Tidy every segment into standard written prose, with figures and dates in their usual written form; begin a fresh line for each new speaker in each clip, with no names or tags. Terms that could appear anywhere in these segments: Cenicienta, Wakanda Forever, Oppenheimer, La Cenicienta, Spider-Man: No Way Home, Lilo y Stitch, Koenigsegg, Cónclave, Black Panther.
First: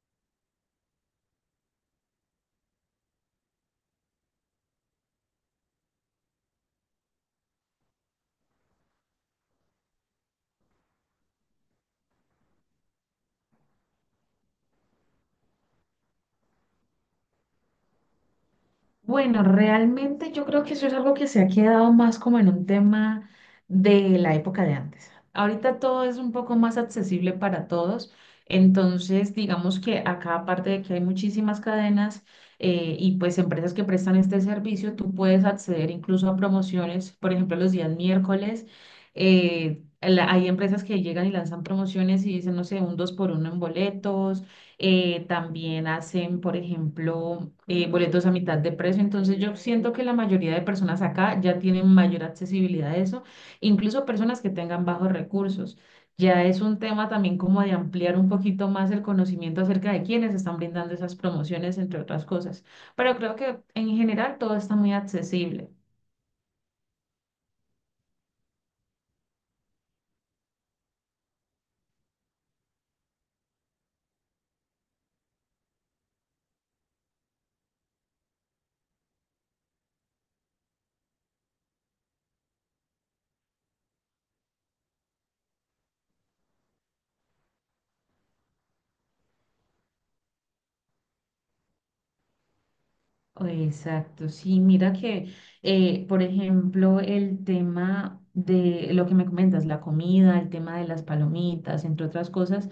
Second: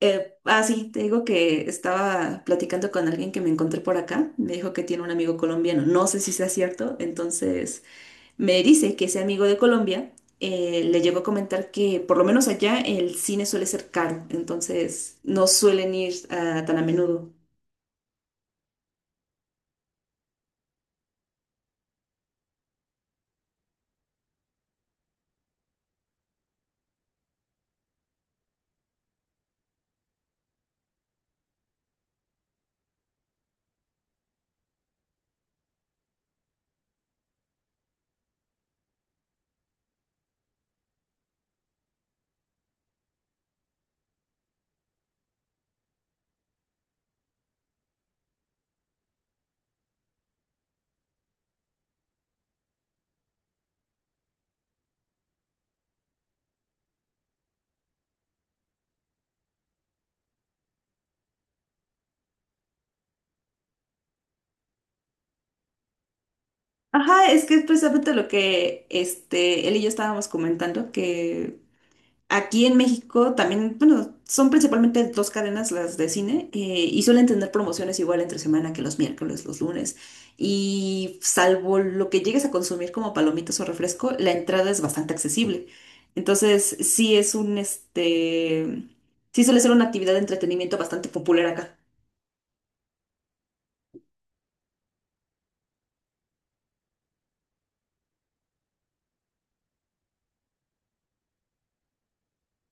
Sí, te digo que estaba platicando con alguien que me encontré por acá. Me dijo que tiene un amigo colombiano. No sé si sea cierto. Entonces me dice que ese amigo de Colombia le llegó a comentar que por lo menos allá el cine suele ser caro. Entonces no suelen ir tan a menudo.
Bueno, realmente yo creo que eso es algo que se ha quedado más como en un tema de la época de antes. Ahorita todo es un poco más accesible para todos, entonces digamos que acá aparte de que hay muchísimas cadenas y pues empresas que prestan este servicio, tú puedes acceder incluso a promociones, por ejemplo los días miércoles, hay empresas que llegan y lanzan promociones y dicen, no sé, un dos por uno en boletos también hacen, por ejemplo, boletos a mitad de precio. Entonces yo siento que la mayoría de personas acá ya tienen mayor accesibilidad a eso, incluso personas que tengan bajos recursos. Ya es un tema también como de ampliar un poquito más el conocimiento acerca de quiénes están brindando esas promociones, entre otras cosas. Pero creo que en general todo está muy accesible.
Ajá, es que es precisamente lo que él y yo estábamos comentando, que aquí en México también, bueno, son principalmente dos cadenas las de cine, y suelen tener promociones igual entre semana que los miércoles, los lunes. Y salvo lo que llegues a consumir como palomitas o refresco, la entrada es bastante accesible. Entonces, sí suele ser una actividad de entretenimiento bastante popular acá.
Exacto, sí, mira que, por ejemplo, el tema de lo que me comentas, la comida, el tema de las palomitas, entre otras cosas,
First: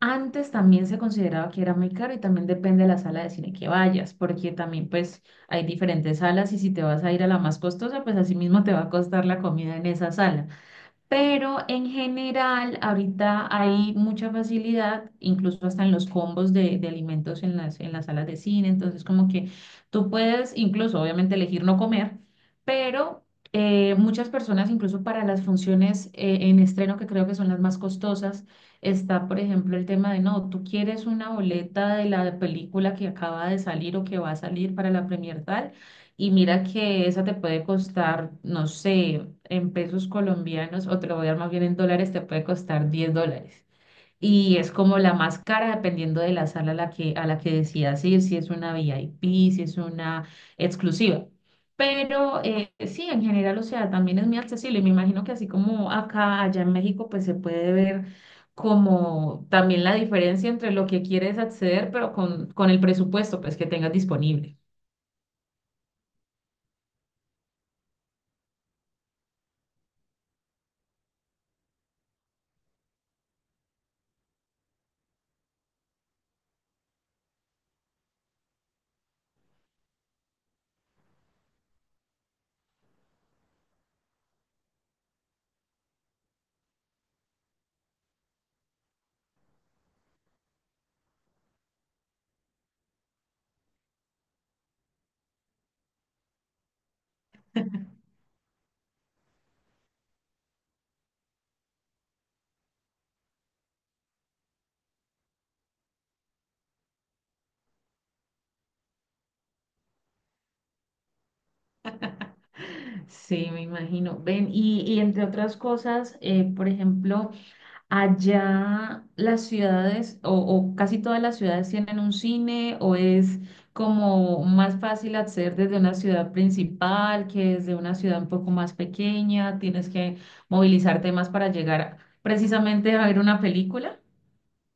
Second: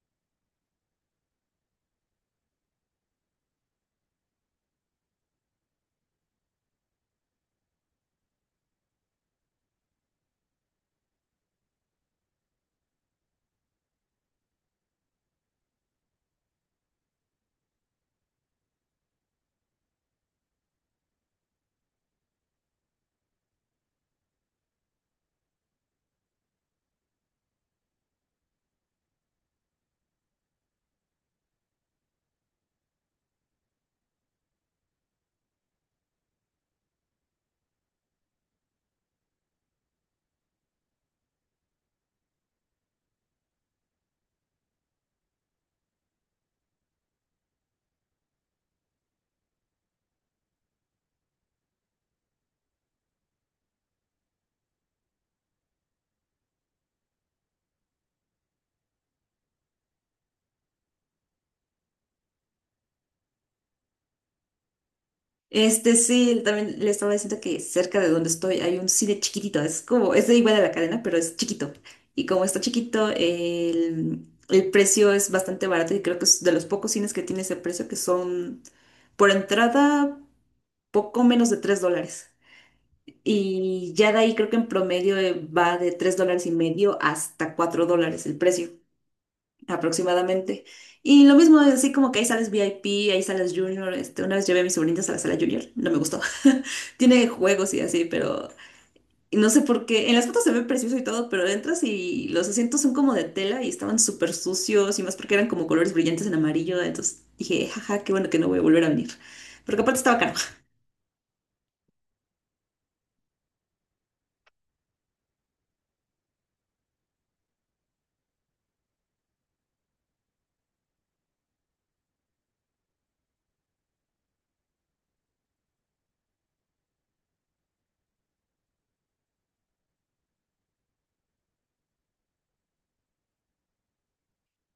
antes también se consideraba que era muy caro y también depende de la sala de cine que vayas, porque también pues hay diferentes salas y si te vas a ir a la más costosa, pues así mismo te va a costar la comida en esa sala. Pero en general, ahorita hay mucha facilidad, incluso hasta en los combos de alimentos en las salas de cine. Entonces, como que tú puedes incluso, obviamente, elegir no comer, pero muchas personas, incluso para las funciones en estreno, que creo que son las más costosas, está, por ejemplo, el tema de, no, tú quieres una boleta de la película que acaba de salir o que va a salir para la premier tal y mira que esa te puede costar, no sé, en pesos colombianos, o te lo voy a dar más bien en dólares, te puede costar $10. Y es como la más cara dependiendo de la sala a la que decidas ir, si es una VIP, si es una exclusiva. Pero sí, en general, o sea, también es muy accesible. Y me imagino que así como acá, allá en México, pues se puede ver como también la diferencia entre lo que quieres acceder, pero con el presupuesto, pues, que tengas disponible.
Este sí, también le estaba diciendo que cerca de donde estoy hay un cine chiquitito, es como, es de igual a la cadena, pero es chiquito. Y como está chiquito, el precio es bastante barato y creo que es de los pocos cines que tiene ese precio, que son por entrada poco menos de 3 dólares. Y ya de ahí creo que en promedio va de 3 dólares y medio hasta 4 dólares el precio aproximadamente. Y lo mismo, así como que hay salas VIP, hay salas Junior. Una vez llevé a mis sobrinitas a la sala Junior, no me gustó. Tiene juegos y así, pero no sé por qué. En las fotos se ve precioso y todo, pero entras y los asientos son como de tela y estaban súper sucios y más porque eran como colores brillantes en amarillo. Entonces dije, jaja, qué bueno que no voy a volver a venir. Porque aparte estaba caro.
Sí, me imagino. Ven, y entre otras cosas, por ejemplo, allá las ciudades o casi todas las ciudades tienen un cine o es como más fácil acceder desde una ciudad principal que desde una ciudad un poco más pequeña, tienes que movilizarte más para llegar precisamente a ver una película.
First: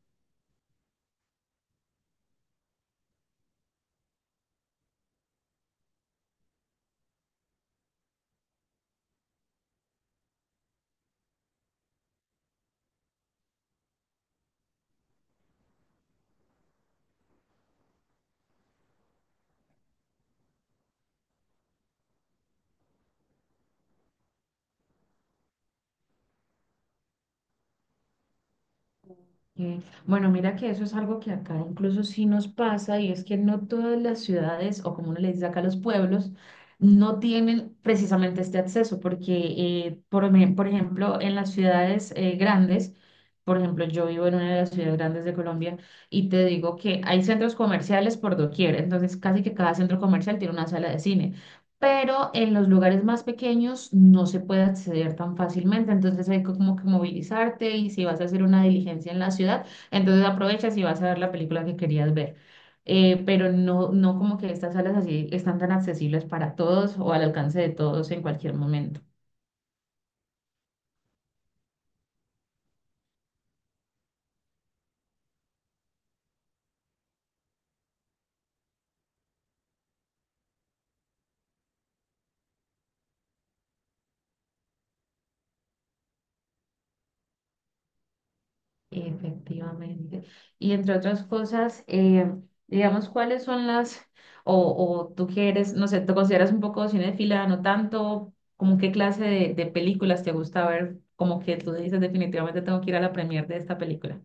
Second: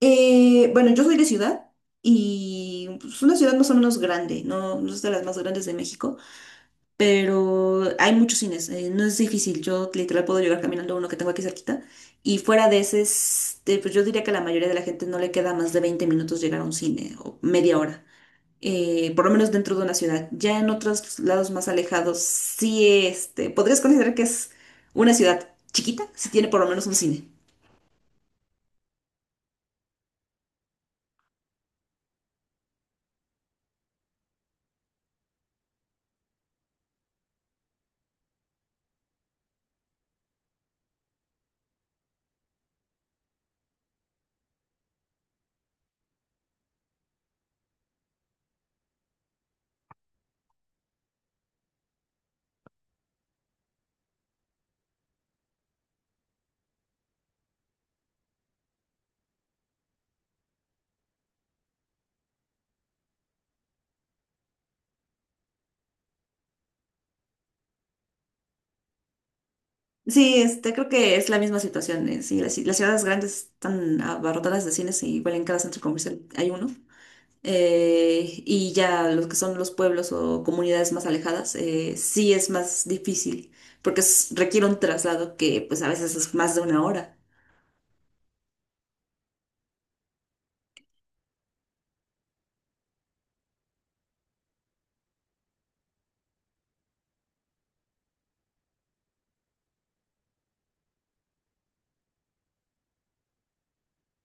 Bueno, yo soy de ciudad y es una ciudad más o menos grande, no, no es de las más grandes de México. Pero hay muchos cines, no es difícil, yo literal puedo llegar caminando a uno que tengo aquí cerquita y fuera de pues yo diría que a la mayoría de la gente no le queda más de 20 minutos llegar a un cine o media hora, por lo menos dentro de una ciudad. Ya en otros lados más alejados, sí, podrías considerar que es una ciudad chiquita si tiene por lo menos un cine.
Eh, Bueno, mira que eso es algo que acá incluso sí nos pasa y es que no todas las ciudades o como uno le dice acá los pueblos no tienen precisamente este acceso porque por ejemplo en las ciudades grandes, por ejemplo yo vivo en una de las ciudades grandes de Colombia y te digo que hay centros comerciales por doquier, entonces casi que cada centro comercial tiene una sala de cine pero en los lugares más pequeños no se puede acceder tan fácilmente, entonces hay que como que movilizarte y si vas a hacer una diligencia en la ciudad, entonces aprovechas y vas a ver la película que querías ver. Pero no, no como que estas salas así están tan accesibles para todos o al alcance de todos en cualquier momento.
Sí, creo que es la misma situación. Sí, las ciudades grandes están abarrotadas de cines y igual en cada centro comercial hay uno. Y ya los que son los pueblos o comunidades más alejadas, sí es más difícil, porque requiere un traslado que pues a veces es más de una hora.
Efectivamente. Y entre otras cosas, digamos, ¿cuáles son las, o, o tú que eres, no sé, te consideras un poco cinéfila, no tanto, como qué clase de películas te gusta ver, como que tú dices definitivamente tengo que ir a la premier de esta película?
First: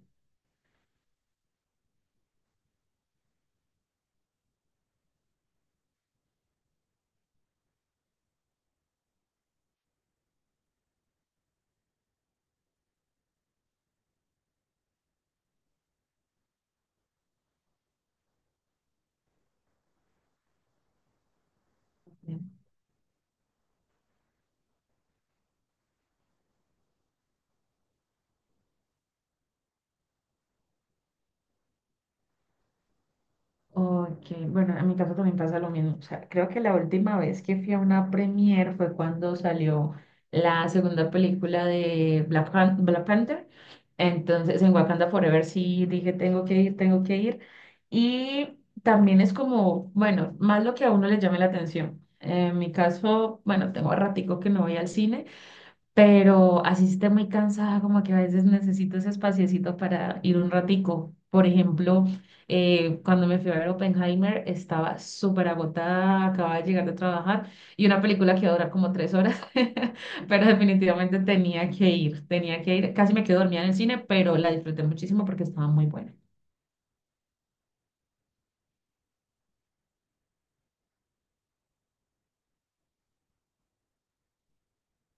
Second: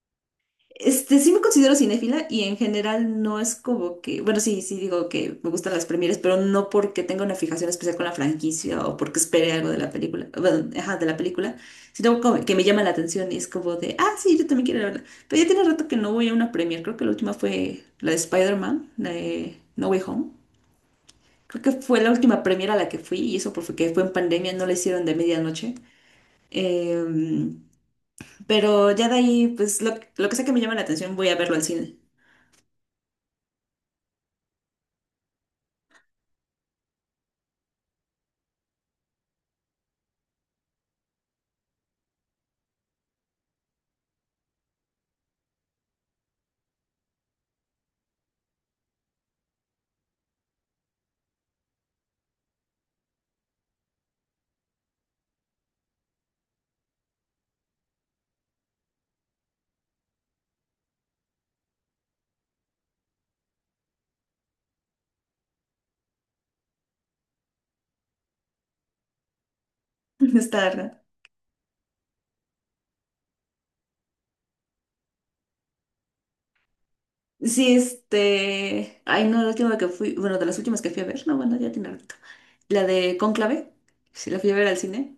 Sí me considero cinéfila y en general no es como que, bueno, sí, sí digo que me gustan las premieres, pero no porque tenga una fijación especial con la franquicia o porque espere algo de la película, bueno, ajá, de la película, sino como que me llama la atención y es como de, ah, sí, yo también quiero verla. Pero ya tiene rato que no voy a una premier, creo que la última fue la de Spider-Man, la de No Way Home. Creo que fue la última premiere a la que fui, y eso porque fue en pandemia, no la hicieron de medianoche. Eh, pero ya de ahí, pues lo que sea que me llama la atención, voy a verlo al cine.
Ok, bueno, en mi caso también pasa lo mismo. O sea, creo que la última vez que fui a una premiere fue cuando salió la segunda película de Black Panther. Entonces, en Wakanda Forever sí dije, tengo que ir, tengo que ir. Y también es como, bueno, más lo que a uno le llame la atención. En mi caso, bueno, tengo ratico que no voy al cine pero así esté muy cansada, como que a veces necesito ese espaciecito para ir un ratico. Por ejemplo, cuando me fui a ver Oppenheimer, estaba súper agotada, acababa de llegar de trabajar y una película que iba a durar como 3 horas, pero
Está raro.
definitivamente tenía que ir, tenía que ir. Casi me quedé dormida en el cine, pero la disfruté muchísimo porque estaba muy buena.
Sí, este. Ay, no, la última que fui, bueno, de las últimas que fui a ver, no, bueno, ya tiene rato. La de Cónclave, sí, la fui a ver al cine.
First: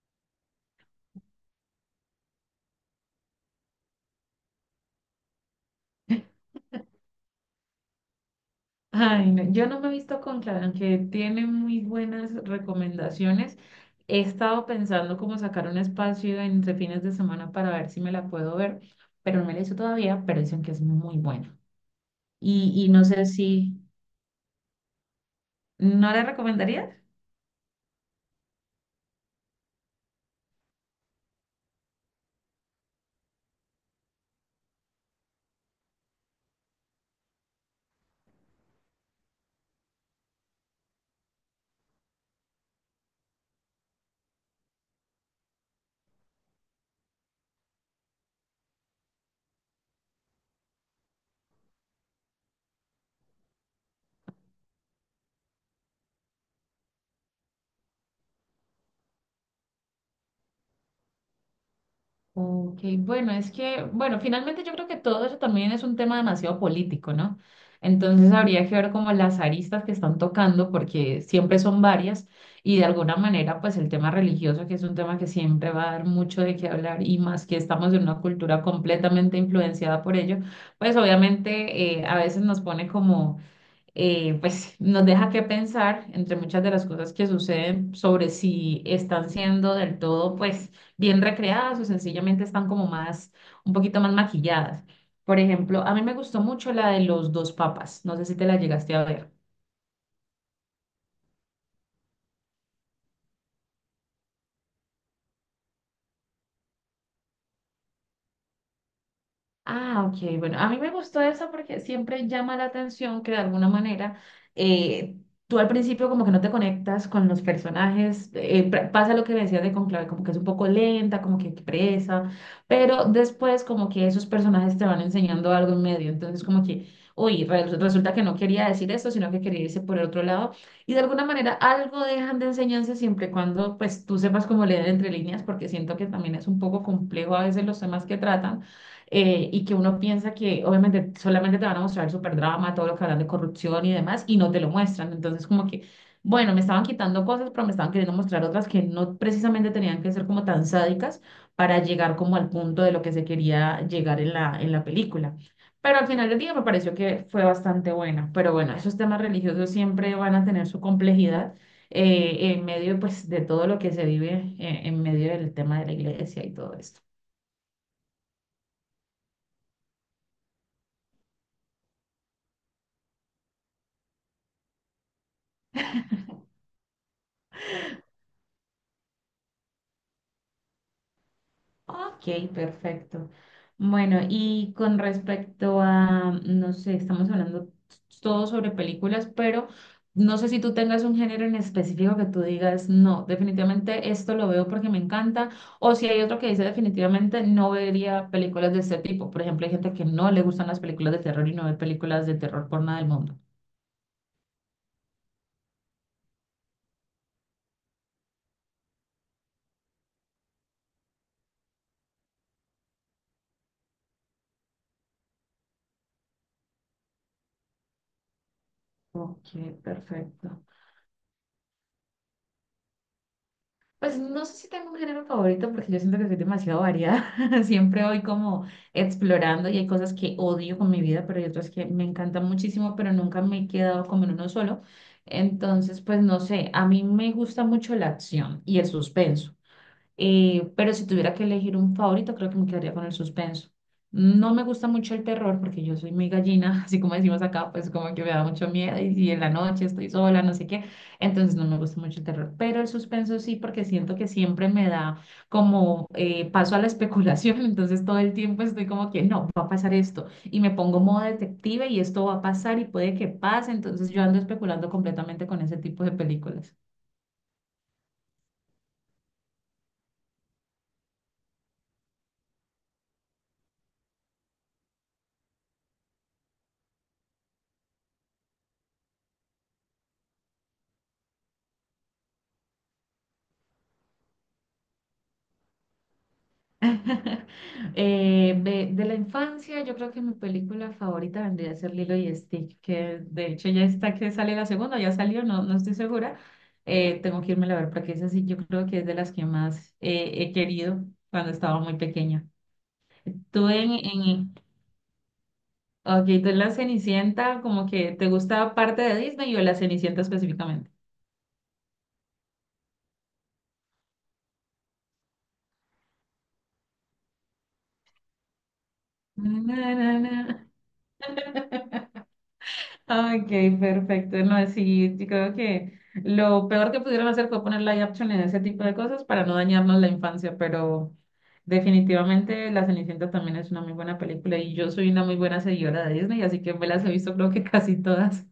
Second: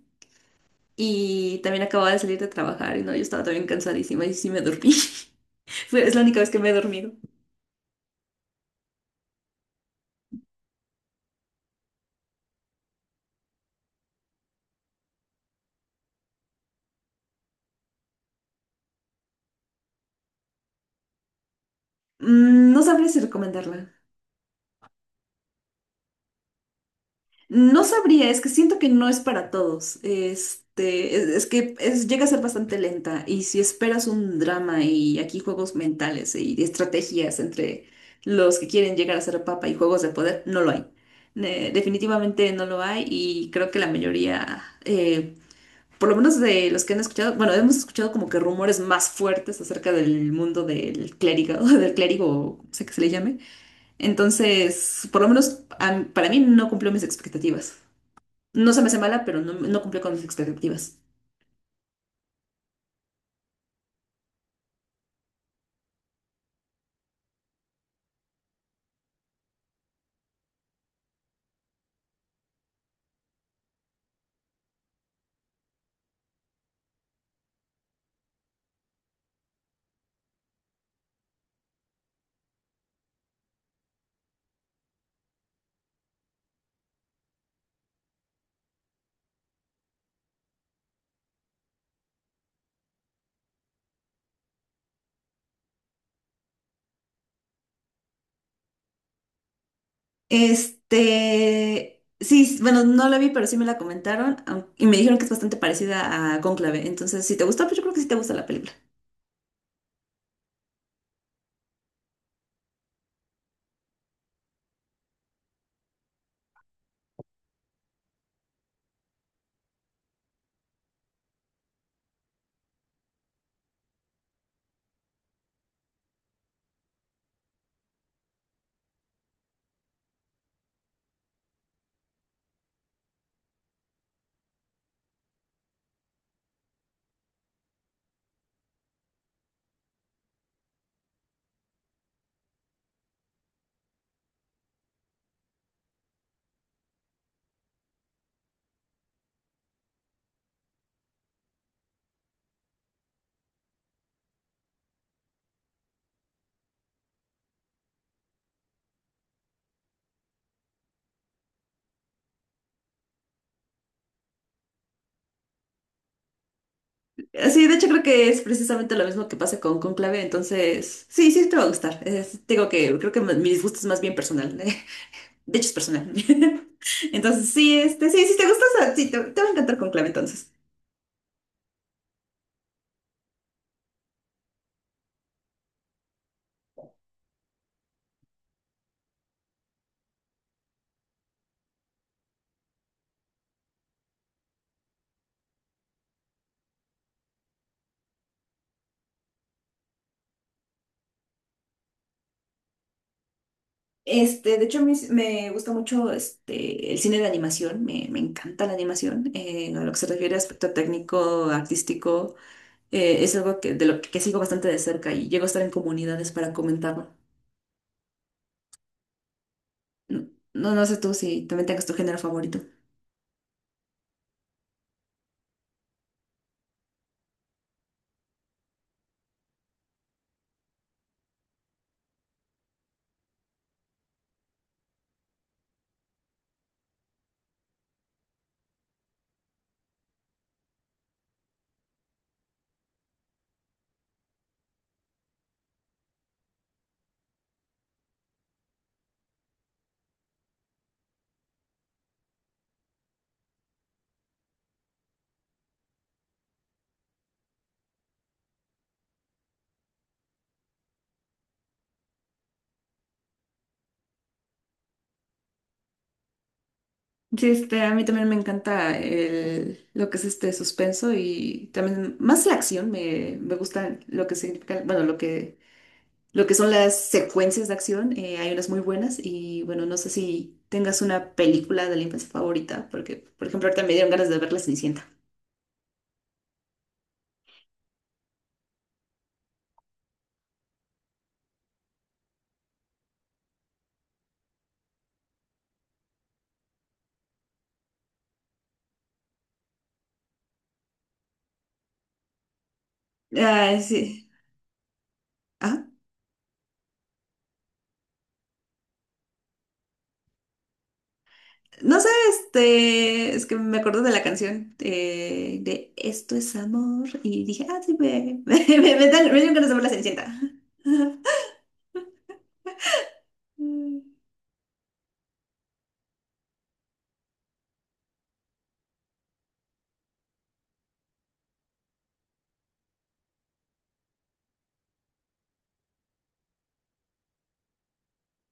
Y también acababa de salir de trabajar, y no, yo estaba también cansadísima y sí me dormí. Es la única vez que me he dormido.
Ay, no, yo no me he visto Cónclave, aunque tiene muy buenas recomendaciones. He estado pensando cómo sacar un espacio entre fines de semana para ver si me la puedo ver, pero no me la he visto todavía, pero dicen que es muy buena.
Mm, no
Y no
sabría si
sé si,
recomendarla.
¿no la recomendarías?
No sabría, es que siento que no es para todos. Es que llega a ser bastante lenta. Y si esperas un drama y aquí juegos mentales y estrategias entre los que quieren llegar a ser papa y juegos de poder, no lo hay. Definitivamente no lo hay. Y creo que la mayoría, por lo menos de los que han escuchado, bueno, hemos escuchado como que rumores más fuertes acerca del mundo del clérigo, del clérigo, o sea que se le llame. Entonces, por lo menos para mí no cumplió mis expectativas. No se me hace mala, pero no, no cumplió con mis expectativas.
Ok, bueno, es que, bueno, finalmente yo creo que todo eso también es un tema demasiado político, ¿no? Entonces habría que ver como las aristas que están tocando, porque siempre son varias, y de alguna manera, pues el tema religioso, que es un tema que siempre va a dar mucho de qué hablar, y más que estamos en una cultura completamente influenciada por ello, pues obviamente a veces nos pone como pues nos deja que pensar entre muchas de las cosas que suceden sobre si están siendo del todo pues bien recreadas o sencillamente están como más, un poquito más maquilladas. Por ejemplo, a mí me gustó mucho la de los dos papas, no sé si te la llegaste a ver.
Sí, bueno, no la vi, pero sí me la comentaron y me dijeron que es bastante parecida a Cónclave. Entonces, si te gustó, pues yo creo que sí te gusta la película.
Ah, ok. Bueno, a mí me gustó eso porque siempre llama la atención que de alguna manera eh, tú al principio como que no te conectas con los personajes. Pasa lo que me decías de Conclave, como que es un poco lenta, como que presa, pero después como que esos personajes te van enseñando algo en medio. Entonces como que, resulta que no quería decir eso, sino que quería irse por el otro lado. Y de alguna manera algo dejan de enseñanza siempre y cuando pues tú sepas cómo leer entre líneas, porque siento que también es un poco complejo a veces los temas que tratan y que uno piensa que obviamente solamente te van a mostrar el superdrama, todo lo que hablan de corrupción y demás, y no te lo muestran. Entonces, como que, bueno, me estaban quitando cosas, pero me estaban queriendo mostrar otras que no precisamente tenían que ser como tan sádicas para llegar como al punto de lo que se quería llegar en la película. Pero al final del día me pareció que fue bastante buena. Pero bueno, esos temas religiosos siempre van a tener su complejidad en medio pues de todo lo que se vive en medio del tema de la iglesia y todo esto.
Sí, de hecho creo que es precisamente lo mismo que pasa con Cónclave, entonces, sí, sí te va a gustar. Digo que creo que mi disgusto es más bien personal. De hecho, es personal. Entonces, sí, sí, si te gusta, o sea, sí, te va a encantar Cónclave, entonces.
Ok, perfecto. Bueno, y con respecto a, no sé, estamos hablando todo sobre películas, pero no sé si tú tengas un género en específico que tú digas, no, definitivamente esto lo veo porque me encanta, o si hay otro que dice definitivamente no vería películas de este tipo. Por ejemplo, hay gente que no le gustan las películas de terror y no ve películas de terror por nada del mundo.
De hecho, a mí me gusta mucho el cine de animación, me encanta la animación, a lo que se refiere a aspecto técnico, artístico, es algo que, de lo que sigo bastante de cerca y llego a estar en comunidades para comentarlo.
Ok, perfecto.
No, no sé tú si también tengas tu género favorito.
Pues no sé si tengo un género favorito porque yo siento que soy demasiado variada. Siempre voy como explorando y hay cosas que odio con mi vida, pero hay otras que me encantan muchísimo, pero nunca me he quedado como en uno solo. Entonces, pues no sé, a mí me gusta mucho la acción y el suspenso. Pero si tuviera que elegir un favorito, creo que me quedaría con el suspenso. No me gusta mucho el terror porque yo soy muy gallina, así como decimos acá, pues como que me da mucho miedo y si en la noche estoy sola, no sé qué, entonces no me gusta mucho el terror, pero el suspenso sí porque siento que siempre me da como paso a la especulación, entonces todo el tiempo estoy como que no, va a pasar esto y me pongo modo detective y esto va a pasar y puede que pase, entonces yo ando especulando completamente con ese tipo de películas.
Sí, a mí también me encanta lo que es este suspenso y también más la acción, me gusta lo que significa, bueno, lo que son las secuencias de acción, hay unas muy buenas y bueno, no sé si tengas una película de la infancia favorita, porque por ejemplo ahorita me dieron ganas de ver La Cenicienta.
De la infancia, yo creo que mi película favorita vendría a ser Lilo y Stitch, que de hecho ya está que sale la segunda, ya salió, no, no estoy segura. Tengo que irme a ver porque es así, yo creo que es de las que más he querido cuando estaba muy pequeña. Tú
Ay,
en,
sí.
en,
Ah,
ok, tú en la Cenicienta, como que te gusta parte de Disney o la Cenicienta específicamente.
no sé, es que me acuerdo de la canción de Esto es amor y dije, ah, sí, me dieron ganas de ver La
Na, na, na.
Cenicienta.
Ok, perfecto. No, sí, yo creo que lo peor que pudieron hacer fue poner live action en ese tipo de cosas para no dañarnos la infancia, pero definitivamente La Cenicienta también es una muy buena película y yo soy una muy buena seguidora de Disney, así que me las he visto creo que casi todas.